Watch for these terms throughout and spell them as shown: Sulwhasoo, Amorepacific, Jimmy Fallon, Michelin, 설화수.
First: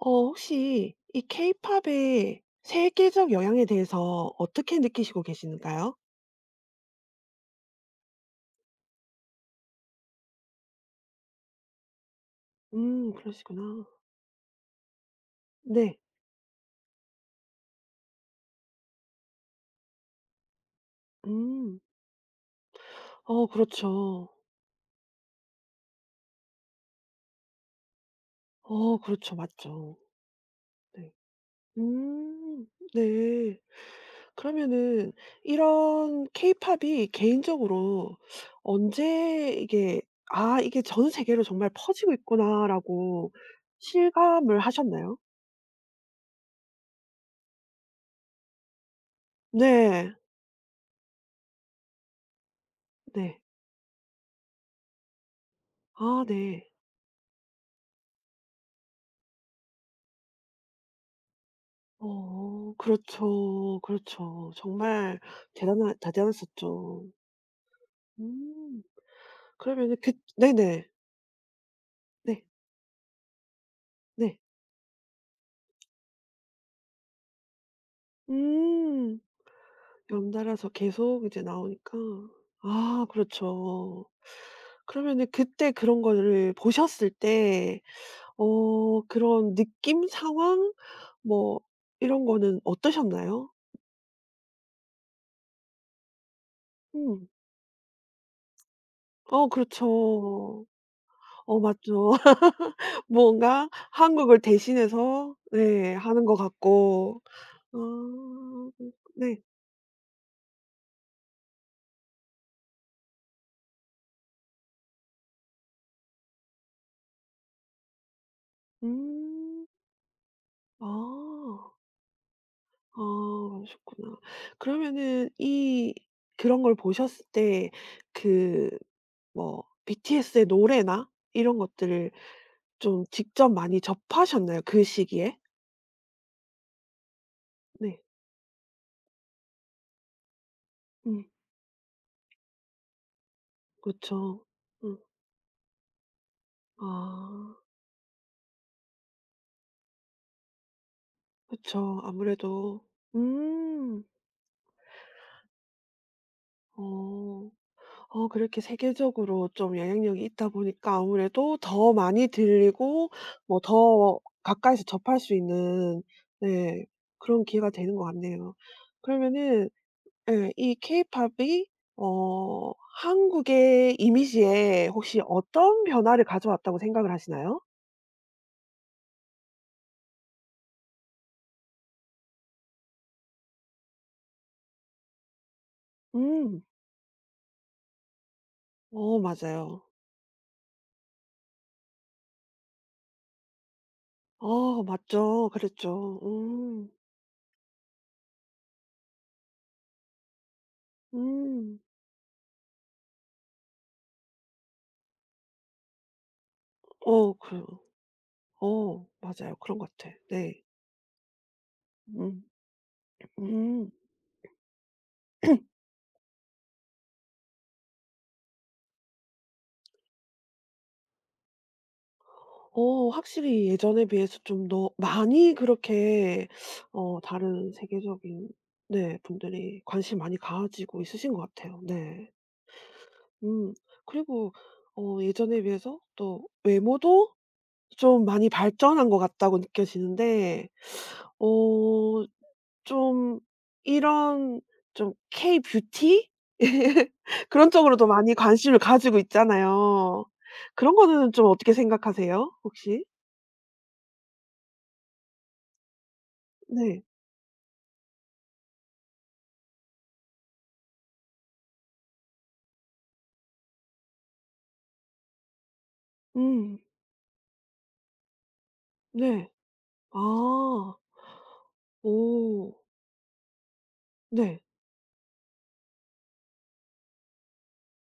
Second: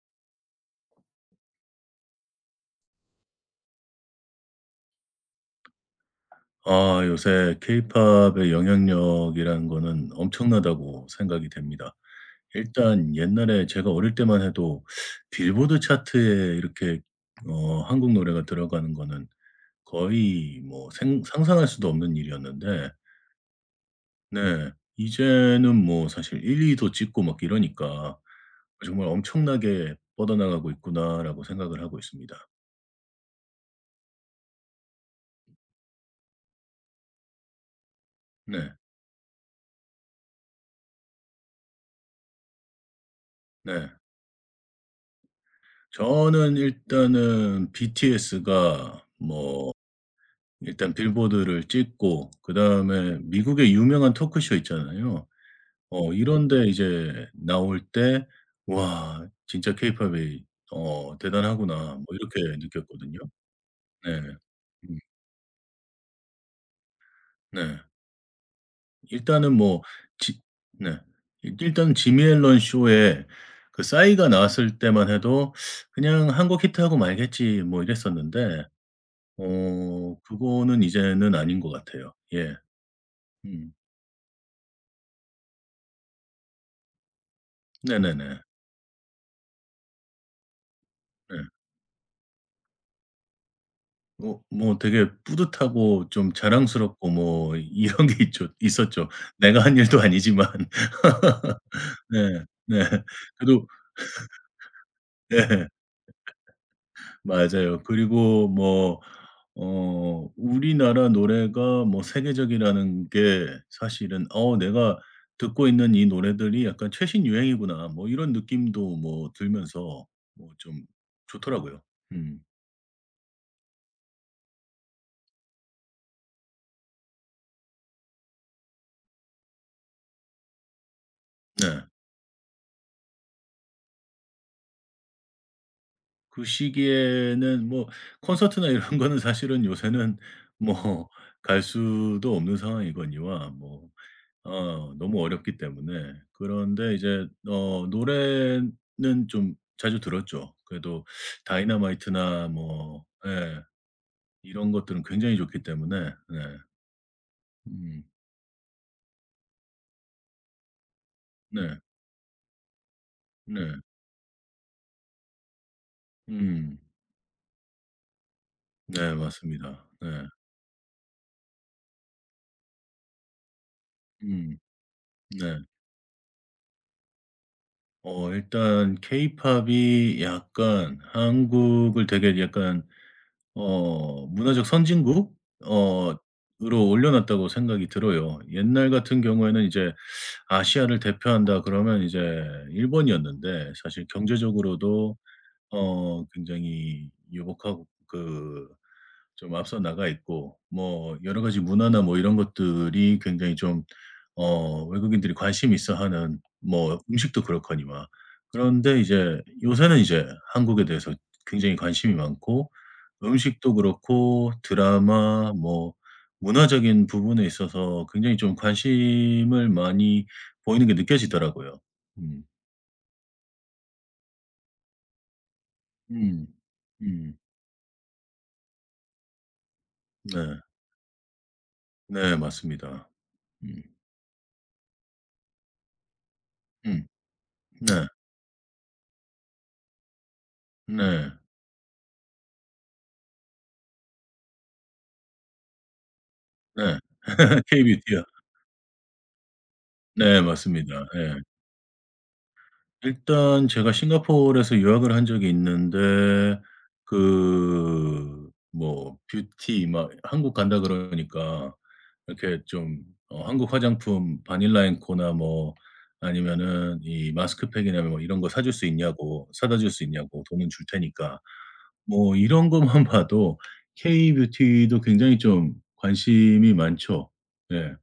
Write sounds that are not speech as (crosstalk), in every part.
혹시 이 케이팝의 세계적 영향에 대해서 어떻게 느끼시고 계시는가요? 아 요새 케이팝의 영향력이라는 거는 엄청나다고 생각이 됩니다. 음, 일단 옛날에 그러시구나. 제가 어릴 때만 해도 빌보드 네. 차트에 이렇게 한국 노래가 들어가는 거는 거의 뭐 생 상상할 음. 수도 없는 일이었는데 어, 그렇죠. 네, 이제는 뭐 사실 1-2도 찍고 막 이러니까 어, '정말 그렇죠. 엄청나게 맞죠. 뻗어나가고 네. 있구나.'라고 생각을 하고 있습니다. 음. 네. 그러면은 이런 케이팝이 개인적으로 네. 언제 이게 '아, 이게 전 세계로 정말 퍼지고 있구나.'라고 네. 실감을 하셨나요? 저는 일단은 BTS가 뭐 네. 일단 빌보드를 찍고 그다음에 네. 미국의 유명한 토크쇼 있잖아요. 아, 이런 네. 데 이제 나올 때 '와 진짜 케이팝이 대단하구나.' 뭐 이렇게 어, 느꼈거든요. 그렇죠. 네. 그렇죠. 음. 정말 대단하 대단했었죠. 네. 음. 일단은 그러뭐 면 그, 지 네네. 네. 일 일단 지미 네. 앨런 쇼에 그 싸이가 네. 나왔을 때만 해도 '그냥 한국 히트하고 말겠지.' 뭐 이랬었는데 음. 연달아서 그거는 계속 이제는 이제 아닌 것 나오니까. 같아요. 예. 아, 음. 그렇죠. 그러면은 그때 그런 거를 보셨을 때 네네네. 어, 그런 느낌, 상황, 네. 뭐 이런 거는 어떠셨나요? 뭐 되게 뿌듯하고 좀 자랑스럽고 음. 뭐 (laughs) 이런 게 있죠, 있었죠. 어, 내가 한 일도 아니지만. 그렇죠. 어, (laughs) 맞죠. 네. 네. 그래도 뭔가 한국을 대신해서 네. 네 하는 것 같고. 맞아요. 그리고 아, 뭐 네. 우리나라 노래가 뭐 세계적이라는 게 사실은 내가 듣고 있는 이 노래들이 약간 최신 유행이구나.' 뭐 이런 느낌도 뭐 음. 들면서 뭐 좀 아. 좋더라고요. 음. 아, 그러셨구나. 그러면은 이, 그런 걸 보셨을 때 그 뭐 BTS의 노래나 이런 네. 것들을 좀 직접 많이 접하셨나요? 그 시기에? 그 시기에는 뭐 네. 콘서트나 이런 (laughs) 거는 사실은 요새는 뭐 음. 갈 수도 없는 상황이거니와 뭐 그쵸. 음. 너무 어렵기 때문에, 그런데 이제 아, 노래는 좀 자주 들었죠. 그래도 그쵸. 다이너마이트나 아무래도. 뭐 예, 음. 이런 것들은 굉장히 좋기 때문에. 네. 어. 음. 어, 그렇게 세계적으로 좀 영향력이 있다 보니까 아무래도 네. 더 많이 들리고 뭐 네. 더 가까이서 접할 수 있는 음. 네, 그런 기회가 되는 것 같네요. 네 맞습니다. 그러면은 네. 예, 이 케이팝이 어, 한국의 음. 이미지에 혹시 네. 어떤 변화를 가져왔다고 생각을 하시나요? 일단 케이팝이 약간 한국을 되게 약간 문화적 선진국 어 음. 으로 올려 놨다고 생각이 들어요. 옛날 어, 같은 경우에는 맞아요. 이제 아시아를 대표한다 그러면 이제 일본이었는데, 사실 어, 경제적으로도 맞죠. 그랬죠. 음. 굉장히 유복하고, 그 좀 앞서 나가 있고 뭐 여러 가지 음. 문화나 뭐 이런 것들이 굉장히 좀 외국인들이 관심 있어 하는 뭐 어, 음식도 그, 그렇거니와. 그런데 어, 이제 맞아요. 그런 것 요새는 같아. 이제 네. 한국에 대해서 굉장히 관심이 음. 많고, 음식도 음. 그렇고 드라마 뭐 문화적인 부분에 있어서 굉장히 좀 관심을 많이 보이는 게 느껴지더라고요. 음. 어, 확실히 예전에 비해서 좀 더 많이 음. 그렇게 어, 음. 다른 세계적인 네, 분들이 관심 많이 네. 가지고 있으신 것 같아요. 네. 네 맞습니다. 음. 음. 그리고 어, 예전에 비해서 또 음. 외모도 네. 좀 많이 발전한 것 같다고 느껴지는데, 네. 어, 좀, 이런, 좀 K 뷰티 네. (laughs) (laughs) 그런 쪽으로도 K-뷰티요. 많이 관심을 가지고 있잖아요. 네 그런 맞습니다. 거는 예. 좀 어떻게 생각하세요 혹시? 일단 제가 싱가포르에서 유학을 한 적이 있는데, 네. 그 뭐 뷰티 막 한국 간다 그러니까 이렇게 좀 한국 화장품 바닐라 앵코나 뭐 음. 아니면은 이 마스크팩이나 뭐 이런 거 사줄 수 있냐고, 네. 사다 줄 수 있냐고, 돈은 줄 아. 테니까. 뭐 이런 오. 것만 (laughs) 봐도 네. K-뷰티도 굉장히 좀 관심이 많죠. 예.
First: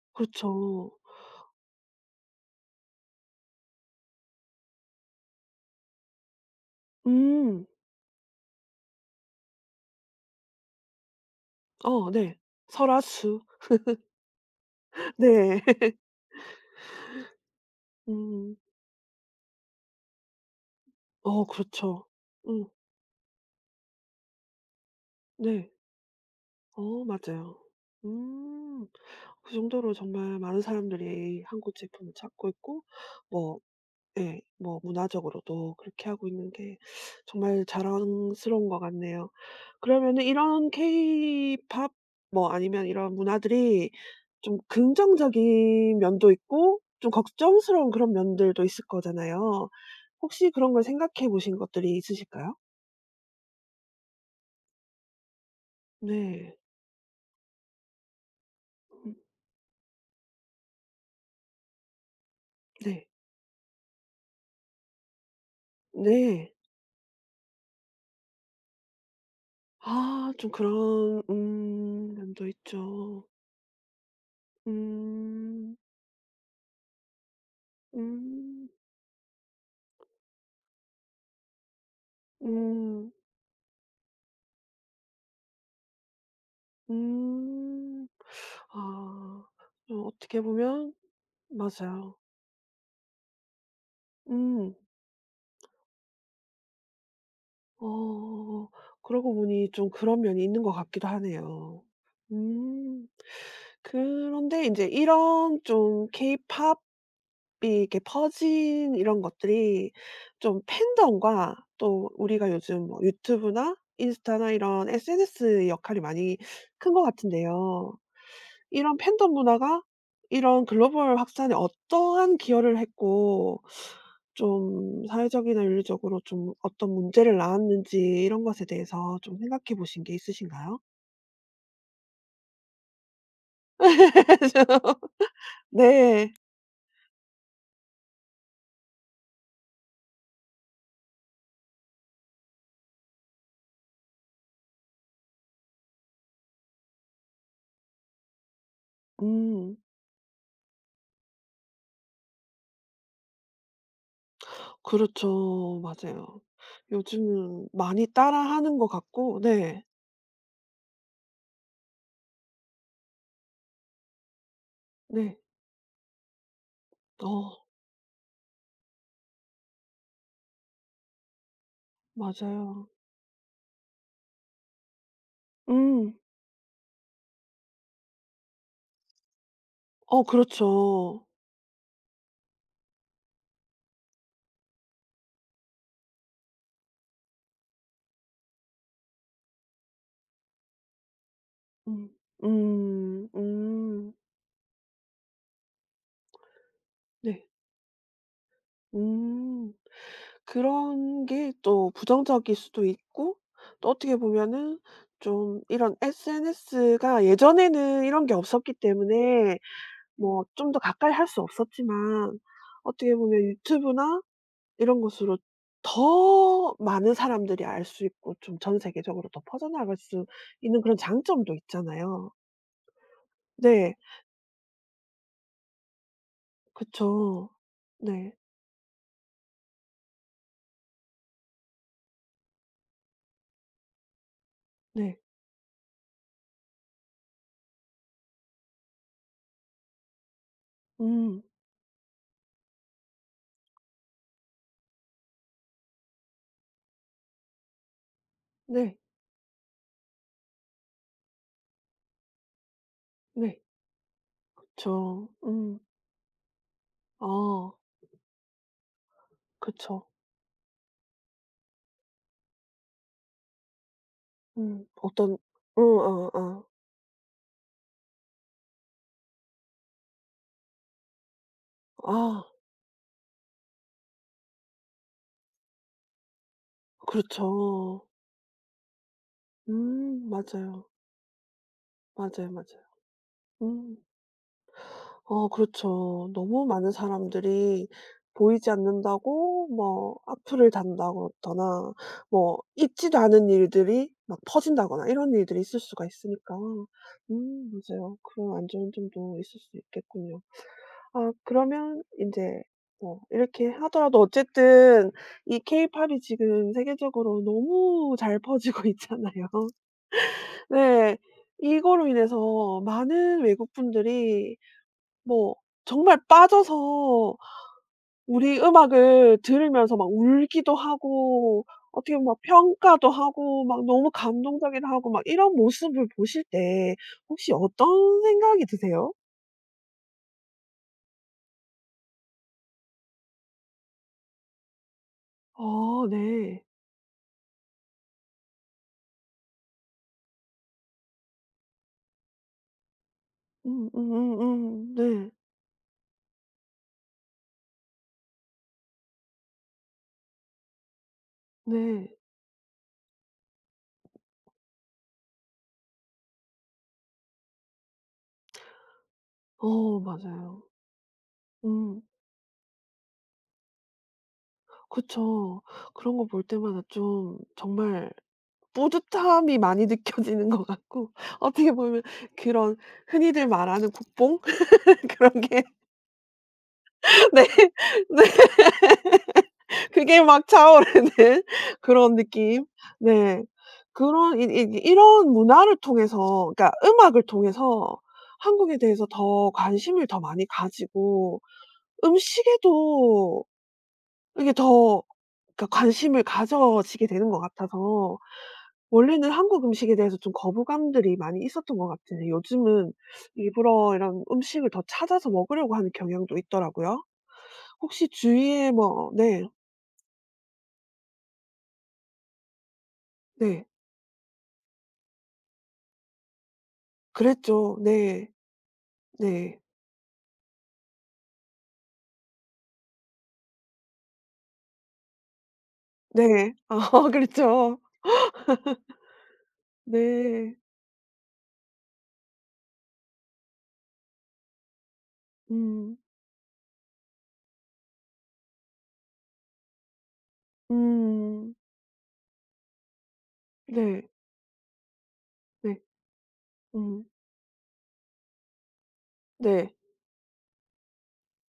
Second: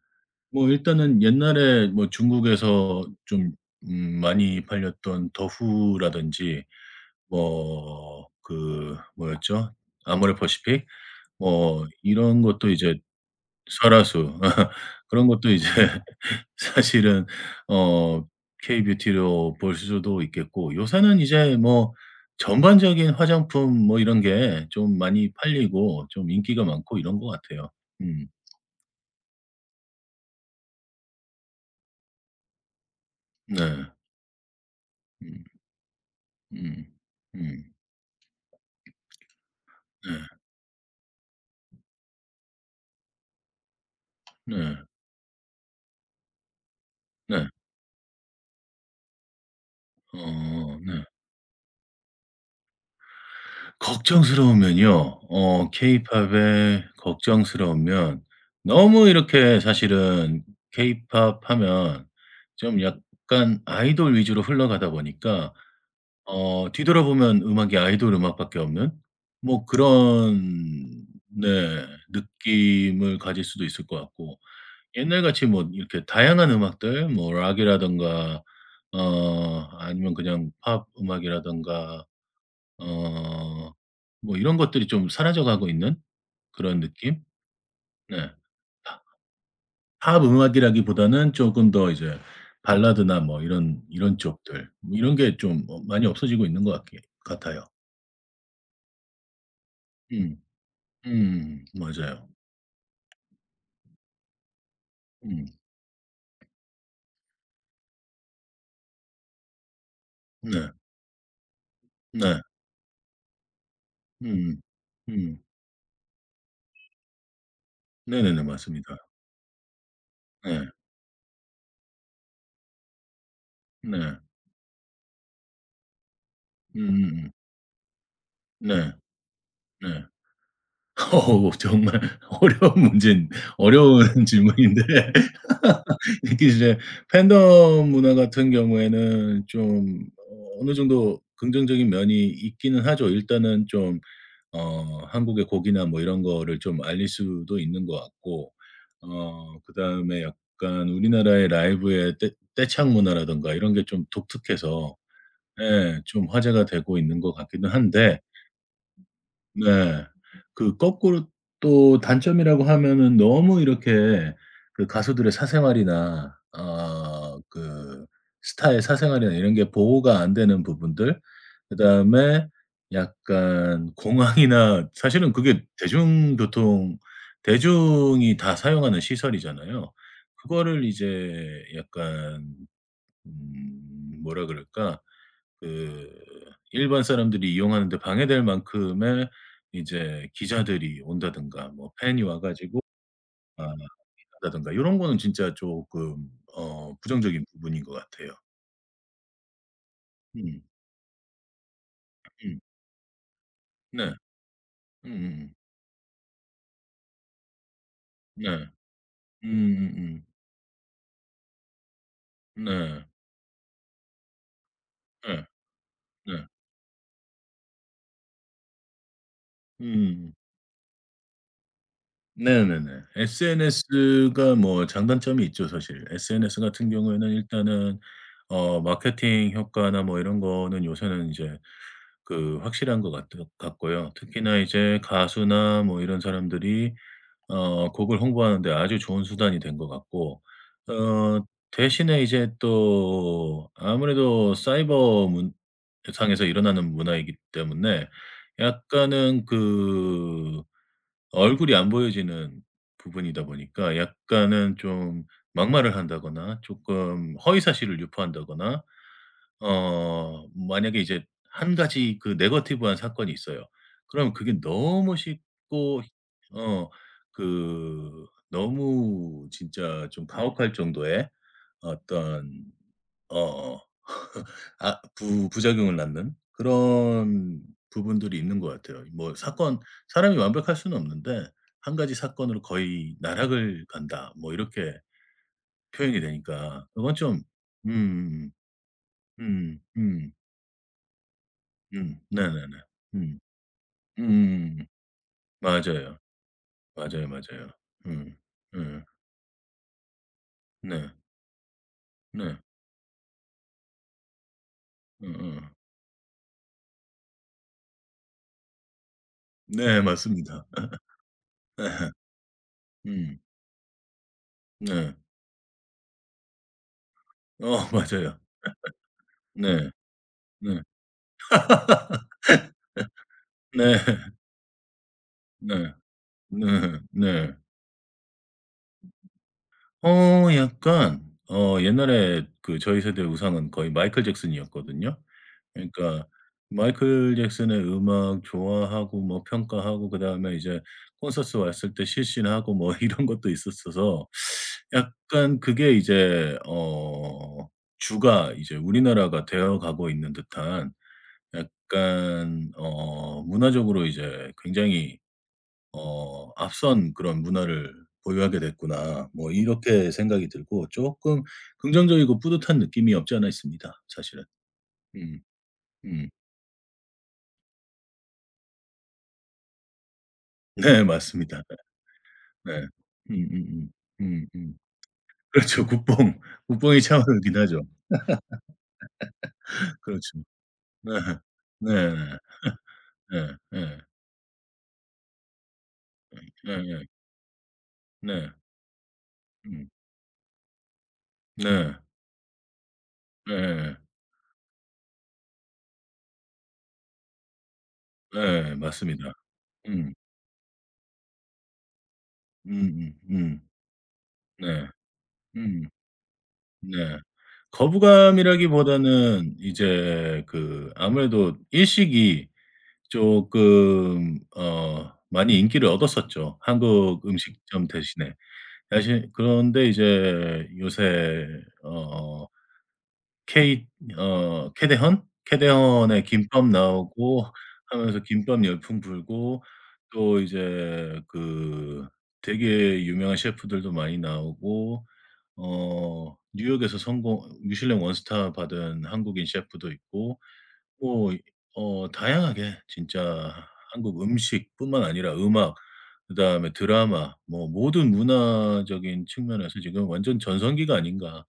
뭐 그렇죠. 일단은 옛날에 뭐 중국에서 좀 많이 팔렸던 더후라든지 음. 뭐 그 뭐였죠? 아모레퍼시픽 뭐 어, 네. 이런 것도 이제 설화수. 설화수 (laughs) (laughs) 그런 것도 네. 이제 (laughs) 사실은 어 음. K뷰티로 볼 수도 있겠고, 요새는 어, 이제 뭐 그렇죠. 음. 전반적인 화장품 뭐 이런 게 좀 많이 네. 팔리고 좀 인기가 많고 어, 이런 것 맞아요. 같아요. 음. 음. 그 정도로 정말 많은 사람들이 한국 제품을 찾고 있고, 뭐, 네. 네, 뭐 음. 문화적으로도 그렇게 하고 있는 게 음. 정말 음. 자랑스러운 것 같네요. 네. 그러면은 이런 케이팝, 뭐 아니면 이런 문화들이 좀 네. 긍정적인 면도 있고 좀 네. 걱정스러운 그런 면들도 있을 거잖아요. 혹시 그런 걸 네. 생각해 보신 것들이 있으실까요? 걱정스러우면요. 네. 케이팝에 걱정스러우면 너무 음. 이렇게 사실은 케이팝 하면 좀 네. 약간 아이돌 위주로 흘러가다 보니까 네. 뒤돌아보면 음악이 아이돌 음악밖에 없는 뭐 아, 좀 그런 그런 네, 면도 느낌을 있죠. 가질 수도 있을 것 같고, 옛날같이 뭐 음. 이렇게 다양한 음악들 뭐 락이라든가 음. 아니면 그냥 팝 음악이라든가 음. 어 이런 것들이 좀 사라져 가고 있는 그런 느낌? 음. 네. 팝 아. 좀 팝 어떻게 보면 음악이라기보다는 조금 더 맞아요. 이제 발라드나 뭐 이런 이런 쪽들 음. 뭐 이런 게 좀 많이 없어지고 있는 것 같기 같아요. 어. 그러고 보니 좀 그런 음. 면이 있는 것 같기도 음. 하네요. 맞아요. 음. 그런데 이제 음. 이런 좀 케이팝이 이렇게 퍼진 이런 것들이 좀 네. 팬덤과 또 네. 우리가 요즘 뭐 유튜브나 인스타나 음. 이런 음. SNS의 역할이 많이 큰 것 같은데요. 네네네. 맞습니다. 이런 팬덤 문화가 네. 이런 글로벌 확산에 어떠한 기여를 했고 네. 좀 사회적이나 윤리적으로 좀 어떤 음음음. 문제를 낳았는지 이런 것에 네. 대해서 좀 생각해 보신 네. 게 있으신가요? 어우 정말 (laughs) 어려운 문제인 어려운 (laughs) 질문인데, (laughs) 네. 이게 이제 팬덤 문화 같은 경우에는 좀 어느 정도 긍정적인 면이 있기는 하죠. 일단은 좀 한국의 곡이나 뭐 이런 거를 좀 알릴 수도 있는 것 같고, 음. 그다음에 약간 우리나라의 라이브의 떼 떼창 문화라든가 이런 게 좀 독특해서 그렇죠. 예, 좀 맞아요. 화제가 되고 있는 것 같기는 요즘은 많이 한데 따라하는 것 같고 네. 네, 그 거꾸로 또 단점이라고 하면은 너무 이렇게 그 가수들의 네. 사생활이나 어, 그 스타의 사생활이나 이런 게 보호가 안 되는 부분들, 그다음에 맞아요. 약간 공항이나 (laughs) 사실은 그게 음. 대중교통 대중이 다 사용하는 시설이잖아요. 어, 그거를 그렇죠. 이제 약간 음, 뭐라 그럴까? 그 일반 사람들이 이용하는 데 방해될 만큼의 이제 기자들이 온다든가 뭐 음. 팬이 와 가지고 음. 아 음. 한다든가 요런 거는 진짜 쪼끔 부정적인 네. 부분인 것 같아요. 음. 음. 그런 게 또 부정적일 음. 수도 있고 또 네. 어떻게 보면은 음음음. 좀 이런 SNS가 예전에는 이런 게 네. 없었기 때문에 음음음. 뭐 좀 더 가까이 할 수 없었지만 네. 어떻게 보면 유튜브나 이런 것으로 예. 네. 더 많은 사람들이 알 수 있고 좀 전 세계적으로 더 퍼져나갈 수 음음음. 있는 그런 장점도 있잖아요. 네네네. 네. SNS가 뭐 장단점이 있죠 사실. SNS 같은 경우에는 그쵸. 일단은 네. 마케팅 효과나 뭐 이런 거는 요새는 이제 그 확실한 것 같 같고요. 특히나 이제 네. 가수나 뭐 이런 사람들이 곡을 홍보하는 데 아주 좋은 수단이 된 것 같고, 어 음. 대신에 이제 또 아무래도 사이버 문 상에서 일어나는 문화이기 때문에 네. 약간은 그 얼굴이 안 보여지는 부분이다 네. 보니까 약간은 좀 그쵸. 음. 막말을 한다거나 조금 아. 허위사실을 유포한다거나, 그쵸. 만약에 이제 한 가지 그 네거티브한 사건이 있어요. 그럼 그게 음. 너무 어떤, 응, 쉽고 어, 어. 어 그 너무 진짜 좀 가혹할 정도의 아, 어떤 어 아 부 부작용을 낳는 그런 그렇죠. 부분들이 있는 것 같아요. 뭐 사건 음, 사람이 완벽할 맞아요. 수는 없는데 한 가지 맞아요, 사건으로 맞아요. 거의 "나락을 음. 간다." 뭐 이렇게 어, 표현이 그렇죠. 너무 되니까 많은 그건 좀. 사람들이 음음음. 보이지 음, 않는다고 뭐 악플을 단다거나 뭐 네네네. 있지도 음. 않은 일들이 막 음, 퍼진다거나 이런 일들이 있을 수가 맞아요. 있으니까 맞아요, 맞아요. 음, 맞아요. 음. 그런 안 좋은 음, 점도 있을 수 있겠군요. 네. 아, 그러면 네. 인제 뭐 이렇게 하더라도 어쨌든 이 음음. 케이팝이 지금 세계적으로 너무 잘 퍼지고 (laughs) 있잖아요. 네 맞습니다. 네. (laughs) 네, 이거로 인해서 많은 외국 분들이 네. 뭐 정말 빠져서 (laughs) 맞아요. 우리 음악을 네. 들으면서 막 울기도 네. 하고 (laughs) 어떻게 보면 막 평가도 하고 막 네. 너무 감동적이도 하고 막 이런 네. 모습을 보실 때 네. 혹시 네. 어떤 생각이 드세요? 약간 옛날에 그 저희 세대의 우상은 거의 마이클 잭슨이었거든요. 아, 그러니까 네. 마이클 잭슨의 음악 좋아하고 뭐 평가하고, 그다음에 이제 콘서트 왔을 때 실신하고 뭐 (laughs) 이런 것도 있었어서 네. 약간 그게 이제 주가 이제 우리나라가 되어 가고 있는 듯한 네. 약간 문화적으로 이제 굉장히 '앞선 그런 문화를 보유하게 됐구나.' 뭐 어, 이렇게 생각이 맞아요. 들고, 조금 음. 긍정적이고 뿌듯한 느낌이 없지 않아 있습니다 사실은. 음. 그쵸. 그런 거 음. 볼 때마다 좀 정말 뿌듯함이 많이 (laughs) 느껴지는 것 (laughs) 네 같고 (laughs) 맞습니다. 어떻게 네. 보면 그런 네. 흔히들 음음음. 음 말하는 국뽕 음. 음, 음. (laughs) 그런 게 그렇죠. 국뽕. 국뽕이 (laughs) 네. 차오르긴 하죠. 네. (laughs) 그게 그렇죠. 막 차오르는 네. (laughs) 네 그런 네. 느낌. 네. 네 네 그런 이, 이, 이런 문화를 통해서 그러니까 네 네. 음악을 통해서 네, 한국에 대해서 더 음. 관심을 더 많이 가지고 네. 음식에도 이게 더, 그러니까 관심을 가져지게 되는 것 같아서 네, 네, 네, 원래는 맞습니다. 한국 음식에 음. 대해서 좀 거부감들이 많이 있었던 것 같은데 요즘은 음음 일부러 이런 음식을 더 네. 찾아서 먹으려고 음. 하는 경향도 있더라고요. 네. 혹시 주위에 뭐, 네. 거부감이라기보다는 이제 그 아무래도 일식이 네. 조금 많이 인기를 얻었었죠, 한국 그랬죠. 음식점 네. 대신에. 사실 네. 그런데 이제 요새 어 케이 어 캐대헌? 캐대헌에 네. 김밥 아, (laughs) 나오고 그랬죠. 하면서 김밥 열풍 불고, 또 네. 이제 그 되게 유명한 셰프들도 많이 나오고, 음. 뉴욕에서 성공 미슐랭 원스타 받은 한국인 셰프도 있고 뭐 음. 다양하게 진짜 네. 한국 음식뿐만 아니라 음악, 네. 그다음에 음. 드라마 뭐 모든 문화적인 네. 측면에서 지금 완전 전성기가 아닌가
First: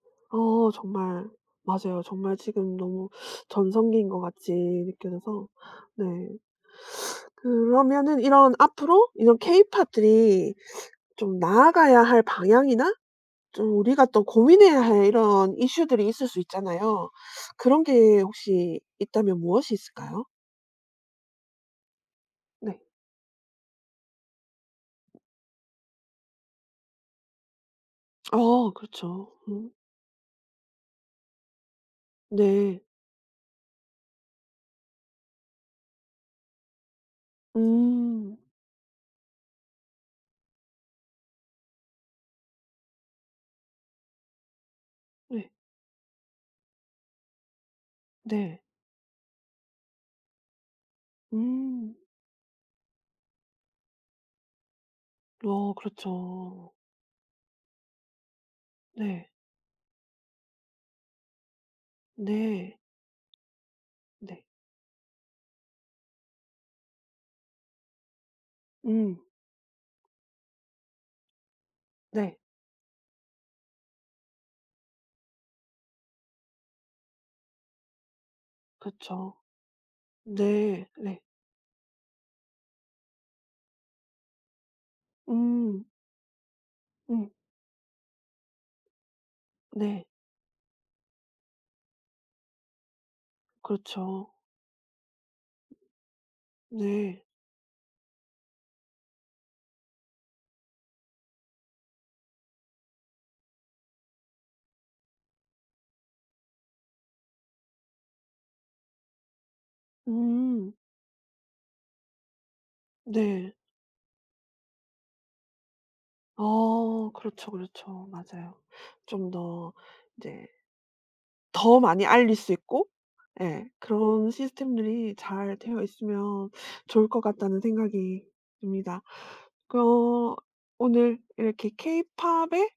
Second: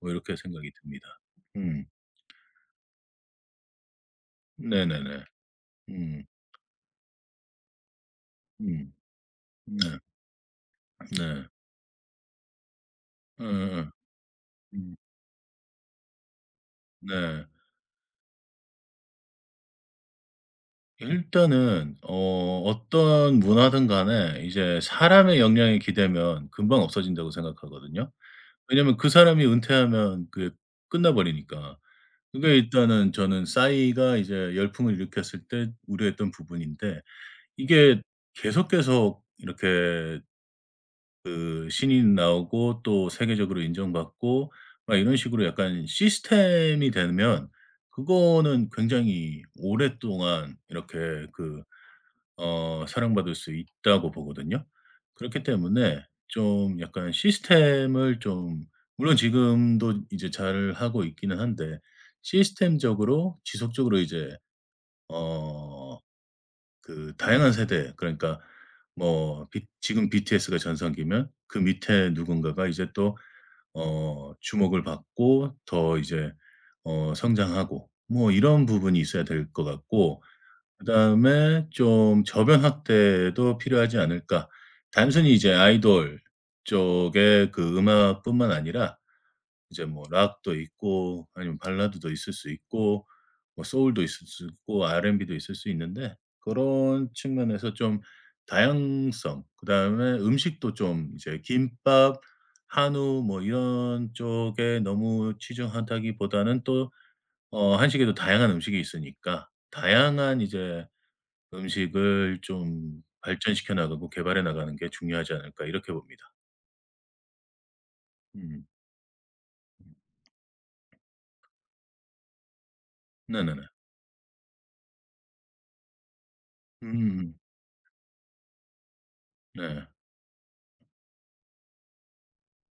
뭐 이렇게 생각이 어, 듭니다. 정말 음. 맞아요. 정말 지금 너무 전성기인 것 같이 네네네. 느껴져서 네. 음. 그러면은 이런 음. 앞으로 이런 네. 케이팝들이 좀 네. 나아가야 할 방향이나 예좀 예 우리가 또 고민해야 음. 할 이런 이슈들이 있을 수 있잖아요. 네. 그런 게 혹시 있다면 무엇이 있을까요? 일단은 네. 어떤 문화든 간에 이제 사람의 역량이 기대면 금방 없어진다고 생각하거든요. 아, 왜냐면 그 그렇죠. 사람이 음. 은퇴하면 그게 끝나 버리니까. 그게 네. 일단은 저는 싸이가 이제 열풍을 일으켰을 때 우려했던 부분인데, 이게 음. 계속해서 이렇게 그 신인 나오고 또 세계적으로 인정받고 막 이런 식으로 네. 약간 시스템이 되면 네. 그거는 굉장히 오랫동안 이렇게 그 음. 사랑받을 수 있다고 보거든요. 그렇기 어, 때문에 그렇죠. 좀 약간 시스템을 좀, 물론 네. 지금도 이제 잘하고 있기는 한데, 네. 시스템적으로 지속적으로 이제 네. 어 그 다양한 세대, 그러니까 음. 뭐 비 지금 BTS가 전성기면 그 밑에 네. 누군가가 이제 또 주목을 받고 더 이제 성장하고 뭐 이런 부분이 있어야 그렇죠. 될 것 같고, 네. 네. 그다음에 좀 '저변 확대도 필요하지 않을까.' 단순히 이제 음. 아이돌 음. 쪽의 그 음악뿐만 아니라 이제 뭐 네. 락도 있고 아니면 발라드도 있을 수 있고 뭐 소울도 있을 그렇죠. 수 있고 R&B도 있을 수 있는데, 그런 네. 측면에서 좀 다양성, 그다음에 음식도 좀 이제 김밥, 한우 뭐 이런 쪽에 너무 치중하다기보다는 또 한식에도 다양한 음식이 있으니까 다양한 음. 이제 음식을 좀 네. 발전시켜 나가고 개발해 나가는 게 중요하지 않을까 이렇게 봅니다. 어, 그렇죠, 그렇죠. 맞아요. 음. 좀 더 이제 더 많이 알릴 수 있고 네네네. 예, 그런 시스템들이 잘 되어 있으면 좋을 것 음음음. 같다는 생각이 듭니다. 네. 그, 오늘 이렇게 케이팝의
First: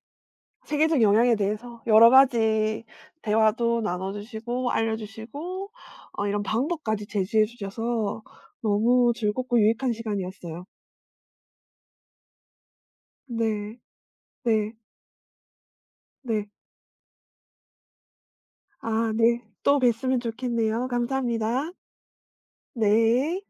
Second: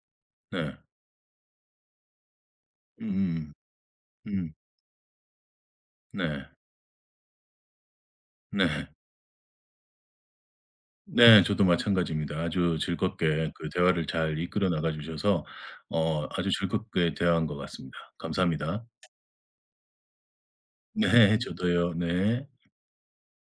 네. 세계적 영향에 대해서 여러 가지 음음. 대화도 나눠 음. 주시고 알려 주시고 어, 이런 네. 방법까지 제시해 주셔서 네. 너무 즐겁고 유익한 시간이었어요. 네. 저도 마찬가지입니다. 아주 즐겁게 그 네. 대화를 잘 이끌어 네. 나가 주셔서 네. 아주 즐겁게 대화한 것 같습니다. 감사합니다. 아, 네. 또 뵀으면 좋겠네요. 네. 감사합니다. 저도요. 네. 네.